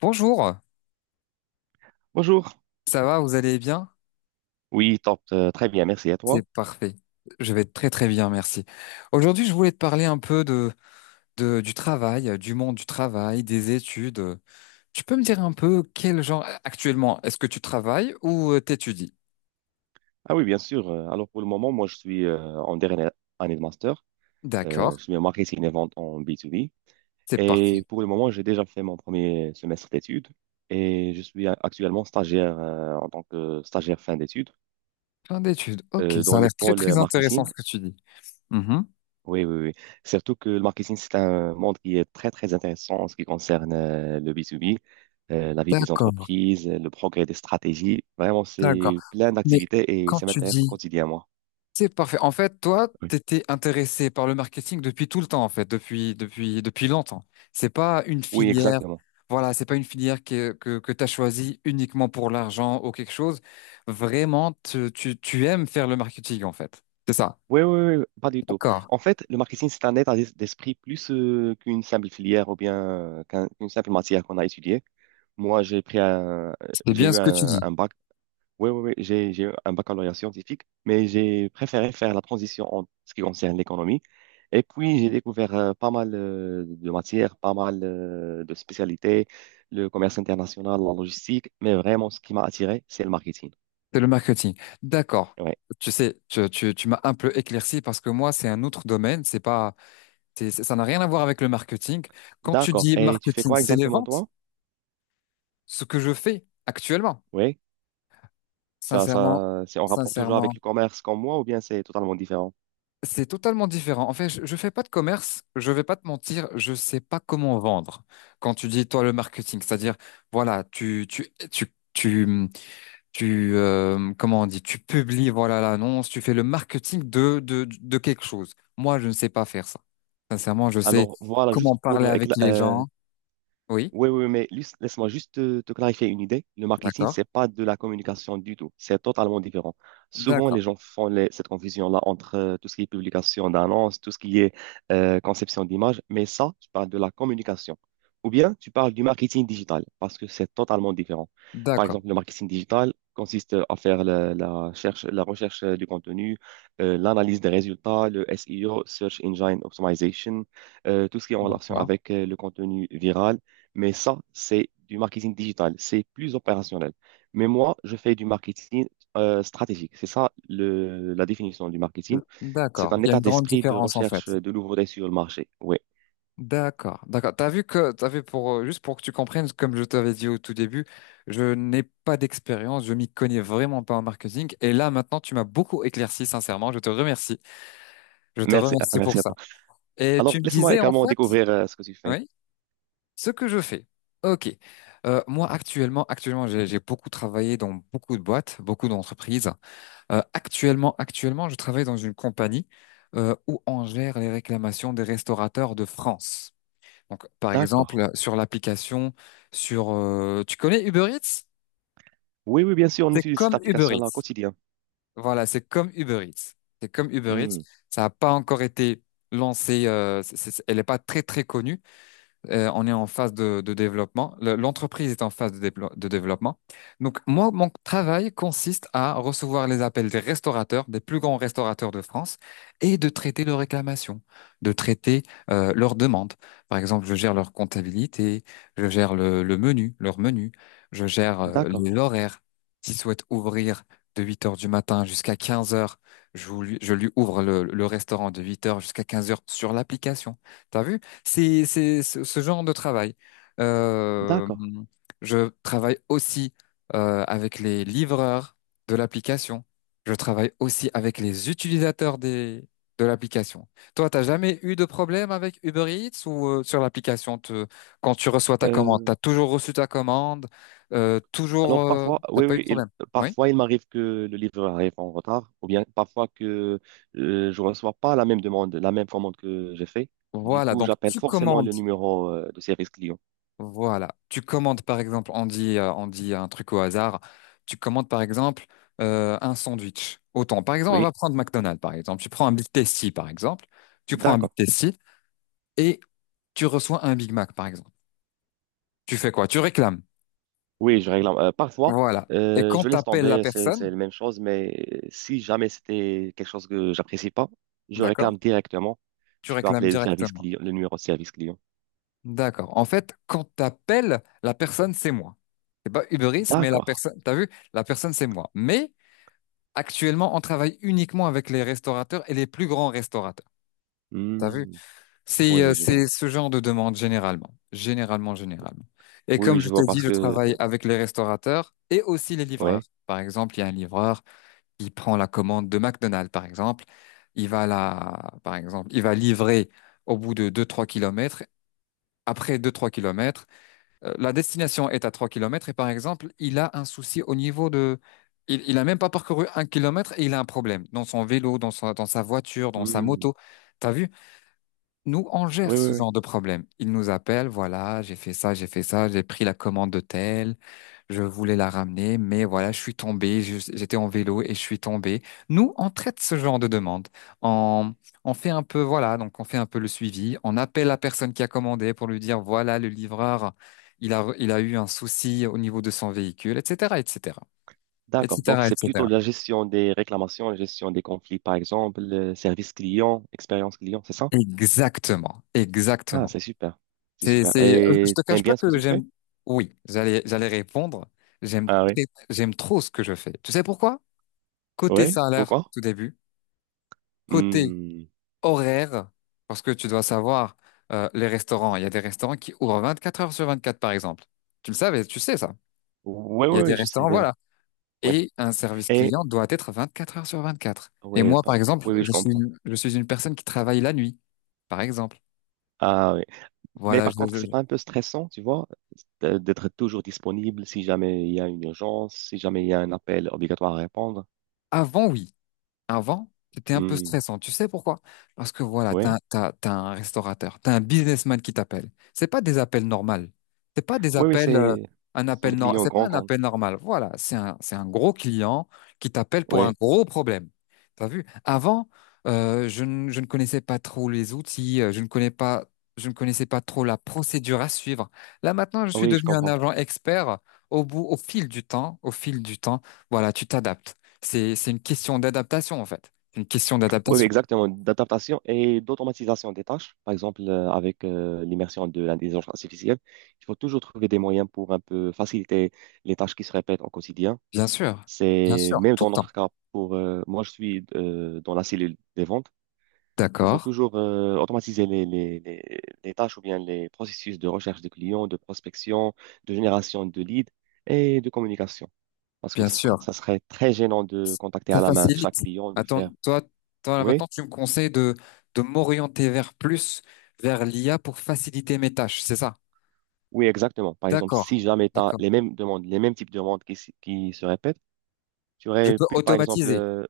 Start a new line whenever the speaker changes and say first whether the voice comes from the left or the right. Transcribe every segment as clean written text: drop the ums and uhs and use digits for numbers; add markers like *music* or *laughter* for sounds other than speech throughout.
left: Bonjour,
right: Bonjour.
left: ça va, vous allez bien?
right: Oui, top. Très bien, merci à
left: C'est
right: toi.
left: parfait. Je vais très très bien, merci. Aujourd'hui, je voulais te parler un peu du travail, du monde du travail, des études. Tu peux me dire un peu quel genre actuellement, est-ce que tu travailles ou t'étudies?
right: Ah oui, bien sûr. Alors pour le moment, moi je suis en dernière année de master.
left: D'accord,
right: Je suis en marketing et vente en B2B.
left: c'est
right: Et
left: parti.
right: pour le moment, j'ai déjà fait mon premier semestre d'études et je suis actuellement stagiaire en tant que stagiaire fin d'études
left: Plein d'études. Ok,
right: dans
left: ça a
right: le
left: l'air très très
right: pôle
left: intéressant
right: marketing.
left: ce que tu dis. Mhm.
right: Oui, oui, oui. Surtout que le marketing, c'est un monde qui est très, très intéressant en ce qui concerne le B2B, la vie des
left: D'accord,
right: entreprises, le progrès des stratégies. Vraiment,
left: d'accord.
right: c'est plein
left: Mais
right: d'activités et
left: quand
right: ça
left: tu
right: m'intéresse au
left: dis
right: quotidien, moi.
left: c'est parfait. En fait, toi,
right: Oui.
left: t'étais intéressé par le marketing depuis tout le temps, en fait, depuis longtemps. C'est pas une
right: Oui,
left: filière,
right: exactement.
left: voilà, c'est pas une filière que t'as choisie uniquement pour l'argent ou quelque chose. Vraiment, tu aimes faire le marketing, en fait. C'est ça.
right: Oui, oui, oui, oui, pas du tout.
left: D'accord.
right: En fait, le marketing, c'est un état d'esprit plus qu'une simple filière ou bien qu'une simple matière qu'on a étudiée. Moi, j'ai pris
left: C'est
right: j'ai
left: bien
right: eu
left: ce que tu dis.
right: un bac. Oui, oui, oui, j'ai eu un baccalauréat scientifique, mais j'ai préféré faire la transition en ce qui concerne l'économie. Et puis, j'ai découvert pas mal de matières, pas mal de spécialités, le commerce international, la logistique, mais vraiment, ce qui m'a attiré, c'est le marketing.
left: C'est le marketing. D'accord.
right: Ouais.
left: Tu sais, tu m'as un peu éclairci parce que moi, c'est un autre domaine. C'est pas, ça n'a rien à voir avec le marketing. Quand tu
right: D'accord.
left: dis
right: Et tu fais
left: marketing,
right: quoi
left: c'est les
right: exactement,
left: ventes,
right: toi?
left: ce que je fais actuellement.
right: Oui. Ça,
left: Sincèrement,
right: ça, c'est en rapport toujours avec
left: sincèrement,
right: le commerce comme moi ou bien c'est totalement différent?
left: c'est totalement différent. En fait, je fais pas de commerce, je vais pas te mentir, je sais pas comment vendre. Quand tu dis toi le marketing, c'est-à-dire voilà, tu tu tu tu tu comment on dit, tu publies voilà l'annonce, tu fais le marketing de quelque chose. Moi, je ne sais pas faire ça. Sincèrement, je sais
right: Alors, voilà,
left: comment
right: juste
left: parler
right: pour
left: avec les gens. Oui,
right: oui, oui, mais laisse-moi juste te, te clarifier une idée. Le marketing,
left: d'accord,
right: c'est pas de la communication du tout. C'est totalement différent. Souvent,
left: d'accord,
right: les gens font cette confusion-là entre tout ce qui est publication d'annonces, tout ce qui est conception d'images. Mais ça, tu parles de la communication. Ou bien, tu parles du marketing digital, parce que c'est totalement différent. Par
left: d'accord,
right: exemple, le marketing digital consiste à faire la, la recherche du contenu, l'analyse des résultats, le SEO, Search Engine Optimization, tout ce qui est en relation
left: d'accord,
right: avec le contenu viral, mais ça, c'est du marketing digital, c'est plus opérationnel. Mais moi, je fais du marketing stratégique. C'est ça le, la définition du marketing. C'est
left: d'accord.
right: un
left: Il y a
right: état
left: une grande
right: d'esprit de
left: différence en
right: recherche
left: fait.
right: de nouveautés sur le marché. Oui,
left: D'accord, d'accord. T'as vu que, t'as vu pour, juste pour que tu comprennes, comme je t'avais dit au tout début, je n'ai pas d'expérience, je m'y connais vraiment pas en marketing. Et là, maintenant, tu m'as beaucoup éclairci, sincèrement. Je te remercie. Je te
right: merci,
left: remercie pour
right: merci à
left: ça.
right: toi.
left: Et
right: Alors,
left: tu me
right: laisse-moi
left: disais, en
right: également
left: fait,
right: découvrir ce que tu fais.
left: oui, ce que je fais. Ok. Moi, actuellement, j'ai beaucoup travaillé dans beaucoup de boîtes, beaucoup d'entreprises. Actuellement, je travaille dans une compagnie, où on gère les réclamations des restaurateurs de France. Donc, par
right: D'accord.
left: exemple, sur l'application, tu connais Uber Eats?
right: Oui, oui, bien sûr, on
left: C'est
right: utilise cette
left: comme Uber
right: application-là au
left: Eats.
right: quotidien.
left: Voilà, c'est comme Uber Eats. C'est comme Uber Eats.
right: Hmm.
left: Ça n'a pas encore été lancé. Elle n'est pas très très connue, on est en phase de développement. L'entreprise est en phase de développement. Donc, moi, mon travail consiste à recevoir les appels des restaurateurs, des plus grands restaurateurs de France, et de traiter leurs réclamations, de traiter leurs demandes. Par exemple, je gère leur comptabilité, je gère le menu, leur menu, je gère
right: D'accord,
left: les horaires. S'ils souhaitent ouvrir de 8 h heures du matin jusqu'à 15 h heures, je lui ouvre le restaurant de 8 h heures jusqu'à 15 h heures sur l'application. T'as vu? C'est ce genre de travail. Euh,
right: d'accord.
left: je travaille aussi avec les livreurs de l'application. Je travaille aussi avec les utilisateurs de l'application. Toi, t'as jamais eu de problème avec Uber Eats ou sur l'application, quand tu reçois ta commande,
right: Euh,
left: t'as toujours reçu ta commande,
right: alors
left: toujours,
right: parfois,
left: t'as
right: oui,
left: pas eu de
right: oui,
left: problème. Oui.
right: parfois il m'arrive que le livreur arrive en retard, ou bien parfois que je ne reçois pas la même demande, la même commande que j'ai fait. Du
left: Voilà.
right: coup,
left: Donc,
right: j'appelle
left: tu
right: forcément
left: commandes.
right: le numéro de service client.
left: Voilà. Tu commandes par exemple, on dit un truc au hasard. Tu commandes par exemple un sandwich. Autant. Par exemple, on va
right: Oui,
left: prendre McDonald's par exemple. Tu prends un Big Tasty par exemple. Tu prends un Big
right: d'accord.
left: Tasty et tu reçois un Big Mac par exemple. Tu fais quoi? Tu réclames.
right: Oui, je réclame. Parfois,
left: Voilà. Et quand
right: je laisse
left: t'appelles la
right: tomber, c'est
left: personne,
right: c'est la même chose, mais si jamais c'était quelque chose que j'apprécie pas, je
left: d'accord?
right: réclame directement.
left: Tu
right: Je peux
left: réclames
right: appeler le service
left: directement.
right: client, le numéro de service client.
left: D'accord. En fait, quand t'appelles la personne, c'est moi. C'est pas Uber Eats, mais la
right: D'accord.
left: personne, t'as vu, la personne, c'est moi. Mais actuellement, on travaille uniquement avec les restaurateurs et les plus grands restaurateurs. T'as vu?
right: Hmm.
left: C'est
right: Oui,
left: euh,
right: oui, je
left: c'est
right: vois.
left: ce genre de demande généralement. Et
right: Oui,
left: comme
right: oui,
left: je
right: je
left: t'ai
right: vois
left: dit,
right: parce
left: je
right: que,
left: travaille avec les restaurateurs et aussi les livreurs.
right: ouais.
left: Par exemple, il y a un livreur qui prend la commande de McDonald's, par exemple. Il va la, par exemple, il va livrer au bout de deux trois kilomètres. Après deux trois kilomètres, la destination est à 3 km et par exemple, il a un souci au niveau de... Il a même pas parcouru un kilomètre et il a un problème dans son vélo, dans sa voiture, dans sa
right: Hmm.
left: moto. T'as vu? Nous, on
right: Oui,
left: gère ce
right: oui, oui.
left: genre de problème. Ils nous appellent, voilà, j'ai fait ça, j'ai fait ça, j'ai pris la commande de tel, je voulais la ramener, mais voilà, je suis tombé, j'étais en vélo et je suis tombé. Nous, on traite ce genre de demande. On, on fait un peu, voilà, donc on fait un peu le suivi. On appelle la personne qui a commandé pour lui dire, voilà, le livreur, il a eu un souci au niveau de son véhicule, etc., etc.,
right: D'accord. Donc,
left: etc.,
right: c'est plutôt
left: etc.
right: la gestion des réclamations, la gestion des conflits, par exemple, le service client, expérience client, c'est ça?
left: Exactement,
right: Ah,
left: exactement.
right: c'est super. C'est super.
left: Je
right: Et
left: te cache
right: t'aimes
left: pas
right: bien ce que
left: que
right: tu fais?
left: j'aime. Oui, j'allais répondre. J'aime,
right: Ah oui.
left: J'aime trop ce que je fais. Tu sais pourquoi? Côté
right: Oui?
left: salaire,
right: Pourquoi?
left: tout début. Côté
right: Hmm.
left: horaire, parce que tu dois savoir, les restaurants. Il y a des restaurants qui ouvrent 24 heures sur 24, par exemple. Tu le savais, tu sais ça.
right: Oui,
left: Il y
right: oui,
left: a des
right: oui, je sais
left: restaurants,
right: déjà.
left: voilà.
right: Ouais.
left: Et un service
right: Et
left: client doit être 24 heures sur 24. Et
right: ouais,
left: moi, par exemple,
right: oui, oui, je comprends.
left: je suis une personne qui travaille la nuit, par exemple.
right: Ah oui. Mais
left: Voilà,
right: par contre, c'est pas un peu stressant, tu vois, d'être toujours disponible si jamais il y a une urgence, si jamais il y a un appel obligatoire à répondre.
left: avant, oui. Avant, c'était un peu
right: Hmm.
left: stressant. Tu sais pourquoi? Parce que voilà, t'as,
right: Oui.
left: t'as, t'as un restaurateur, t'as un businessman qui t'appelle. C'est pas des appels normaux. C'est pas des
right: Oui, oui,
left: appels,
right: c'est
left: un
right: ce sont
left: appel
right: des
left: nor-
right: clients
left: c'est pas
right: grands
left: un appel
right: comptes.
left: normal. Voilà, c'est un gros client qui t'appelle pour un
right: Oui.
left: gros problème. T'as vu? Avant, je ne connaissais pas trop les outils, je ne connais pas, je ne connaissais pas trop la procédure à suivre. Là, maintenant, je
right: Ah
left: suis
right: oui, je
left: devenu un
right: comprends.
left: agent expert au fil du temps, au fil du temps. Voilà, tu t'adaptes. C'est une question d'adaptation, en fait. C'est une question
right: Oui, oui,
left: d'adaptation.
right: exactement, d'adaptation et d'automatisation des tâches. Par exemple, avec l'immersion de l'intelligence artificielle, il faut toujours trouver des moyens pour un peu faciliter les tâches qui se répètent au quotidien.
left: Bien sûr. Bien
right: C'est
left: sûr.
right: même
left: Tout
right: dans
left: le temps.
right: notre cas, pour moi, je suis dans la cellule des ventes. Il faut
left: D'accord.
right: toujours automatiser les tâches ou bien les processus de recherche de clients, de prospection, de génération de leads et de communication. Parce que
left: Bien sûr.
right: ça serait très gênant de contacter
left: Ça
right: à la main
left: facilite.
right: chaque client, de
left: Attends,
right: faire.
left: toi, là,
right: Oui.
left: maintenant, tu me conseilles de m'orienter vers l'IA pour faciliter mes tâches. C'est ça?
right: Oui, exactement. Par exemple,
left: D'accord.
right: si jamais tu as
left: D'accord.
right: les mêmes demandes, les mêmes types de demandes qui se répètent, tu
left: Je
right: aurais
left: peux
right: pu, par exemple,
left: automatiser.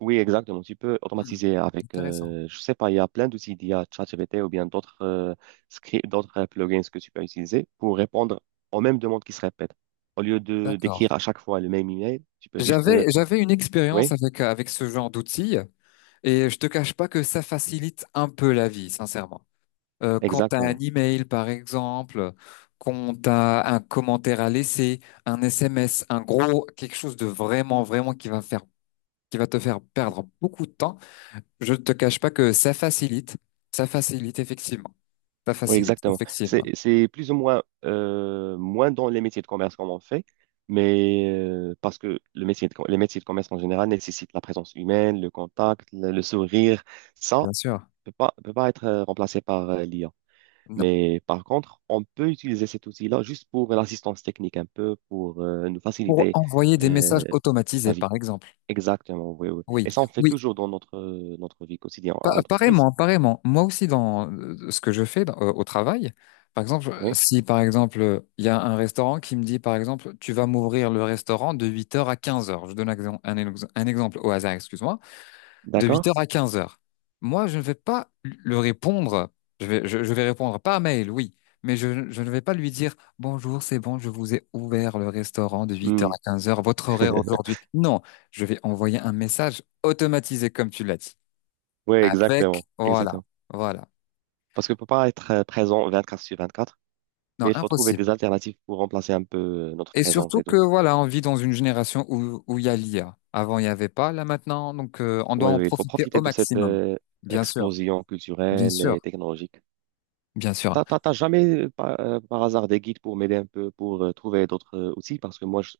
right: oui, exactement, tu peux
left: Hmm,
right: automatiser avec,
left: intéressant.
right: je sais pas, il y a plein d'outils d'I a ChatGPT ou bien d'autres scripts, d'autres plugins que tu peux utiliser pour répondre aux mêmes demandes qui se répètent. Au lieu de
left: D'accord.
right: d'écrire à chaque fois le même email, tu peux juste,
left: J'avais une expérience
right: oui,
left: avec, avec ce genre d'outils et je te cache pas que ça facilite un peu la vie, sincèrement. Quand tu as un
right: exactement.
left: email par exemple, quand tu as un commentaire à laisser, un SMS, un gros quelque chose de vraiment vraiment qui va faire qui va te faire perdre beaucoup de temps, je ne te cache pas que ça facilite effectivement. Ça
right: Oui,
left: facilite
right: exactement.
left: effectivement.
right: C'est plus ou moins moins dans les métiers de commerce comme on fait, mais parce que le métier les métiers de commerce en général nécessitent la présence humaine, le contact, le sourire. Ça
left: Bien sûr.
right: peut pas être remplacé par l'IA.
left: Non.
right: Mais par contre, on peut utiliser cet outil-là juste pour l'assistance technique un peu, pour nous
left: Pour
right: faciliter
left: envoyer des messages
right: euh, la
left: automatisés
right: vie.
left: par exemple.
right: Exactement, oui, oui.
left: Oui,
right: Et ça, on fait
left: oui.
right: toujours dans notre, notre vie quotidienne à l'entreprise.
left: Pareillement, pareillement. Moi aussi, dans ce que je fais au travail, par exemple,
right: Oui,
left: si par exemple, il y a un restaurant qui me dit, par exemple, tu vas m'ouvrir le restaurant de 8 h à 15 h. Je donne un exemple au hasard, excuse-moi, de 8 h
right: d'accord?
left: à 15 h. Moi, je ne vais pas le répondre, je vais répondre par mail, oui, mais je ne vais pas lui dire, bonjour, c'est bon, je vous ai ouvert le restaurant de 8 h
right: Hmm.
left: à 15 h, votre horaire
right: *laughs*
left: aujourd'hui. Non, je vais envoyer un message automatisé, comme tu l'as dit.
right: Oui,
left: Avec,
right: exactement,
left: voilà,
right: exactement.
left: voilà.
right: Parce que ne peut pas être présent 24 sur 24,
left: Non,
right: mais il faut trouver
left: impossible.
right: des alternatives pour remplacer un peu notre
left: Et
right: présence
left: surtout
right: et
left: que,
right: tout.
left: voilà, on vit dans une génération où, où il y a l'IA. Avant, il n'y avait pas, là maintenant, donc on doit
right: Oui,
left: en
right: oui, il faut
left: profiter au
right: profiter de cette
left: maximum. Bien sûr,
right: explosion
left: bien
right: culturelle et
left: sûr,
right: technologique.
left: bien sûr.
right: T'as, t'as, t'as jamais, par hasard, des guides pour m'aider un peu, pour trouver d'autres outils? Parce que moi,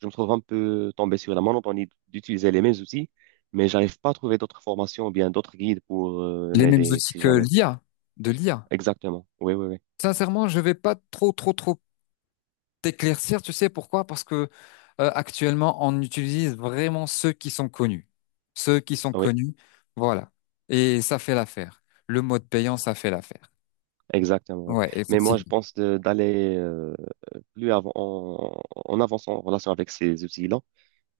right: je me trouve un peu tombé sur la monotonie d'utiliser les mêmes outils, mais j'arrive pas à trouver d'autres formations ou bien d'autres guides pour
left: Les mêmes
right: m'aider,
left: outils
right: si jamais.
left: de l'IA.
right: Exactement. Oui, oui, oui.
left: Sincèrement, je vais pas trop, trop, trop t'éclaircir, tu sais pourquoi? Parce que actuellement, on utilise vraiment ceux qui sont connus. Ceux qui sont connus, voilà. Et ça fait l'affaire. Le mode payant, ça fait l'affaire.
right: Exactement, oui.
left: Ouais,
right: Mais moi,
left: effectivement.
right: je pense d'aller plus avant, en, en avançant en relation avec ces outils-là.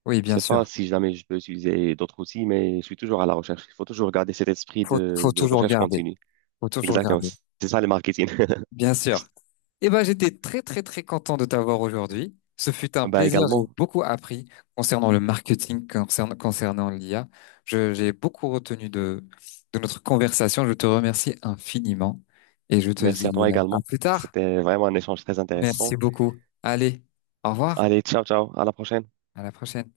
left: Oui,
right: Je
left: bien
right: sais pas
left: sûr.
right: si jamais je peux utiliser d'autres outils, mais je suis toujours à la recherche. Il faut toujours garder cet esprit
left: faut, faut
right: de
left: toujours
right: recherche
left: garder.
right: continue.
left: Faut toujours
right: Exactement.
left: garder.
right: C'est ça le marketing. *laughs*
left: Bien sûr. Eh ben, j'étais très, très, très content de t'avoir aujourd'hui. Ce fut un
right: Ben
left: plaisir. J'ai
right: également,
left: beaucoup appris concernant le marketing, concernant l'IA. J'ai beaucoup retenu de notre conversation. Je te remercie infiniment et je te
right: merci à
left: dis
right: toi
left: à
right: également.
left: plus tard.
right: C'était vraiment un échange très
left: Merci
right: intéressant.
left: beaucoup. Allez, au revoir.
right: Allez, ciao, ciao. À la prochaine.
left: À la prochaine.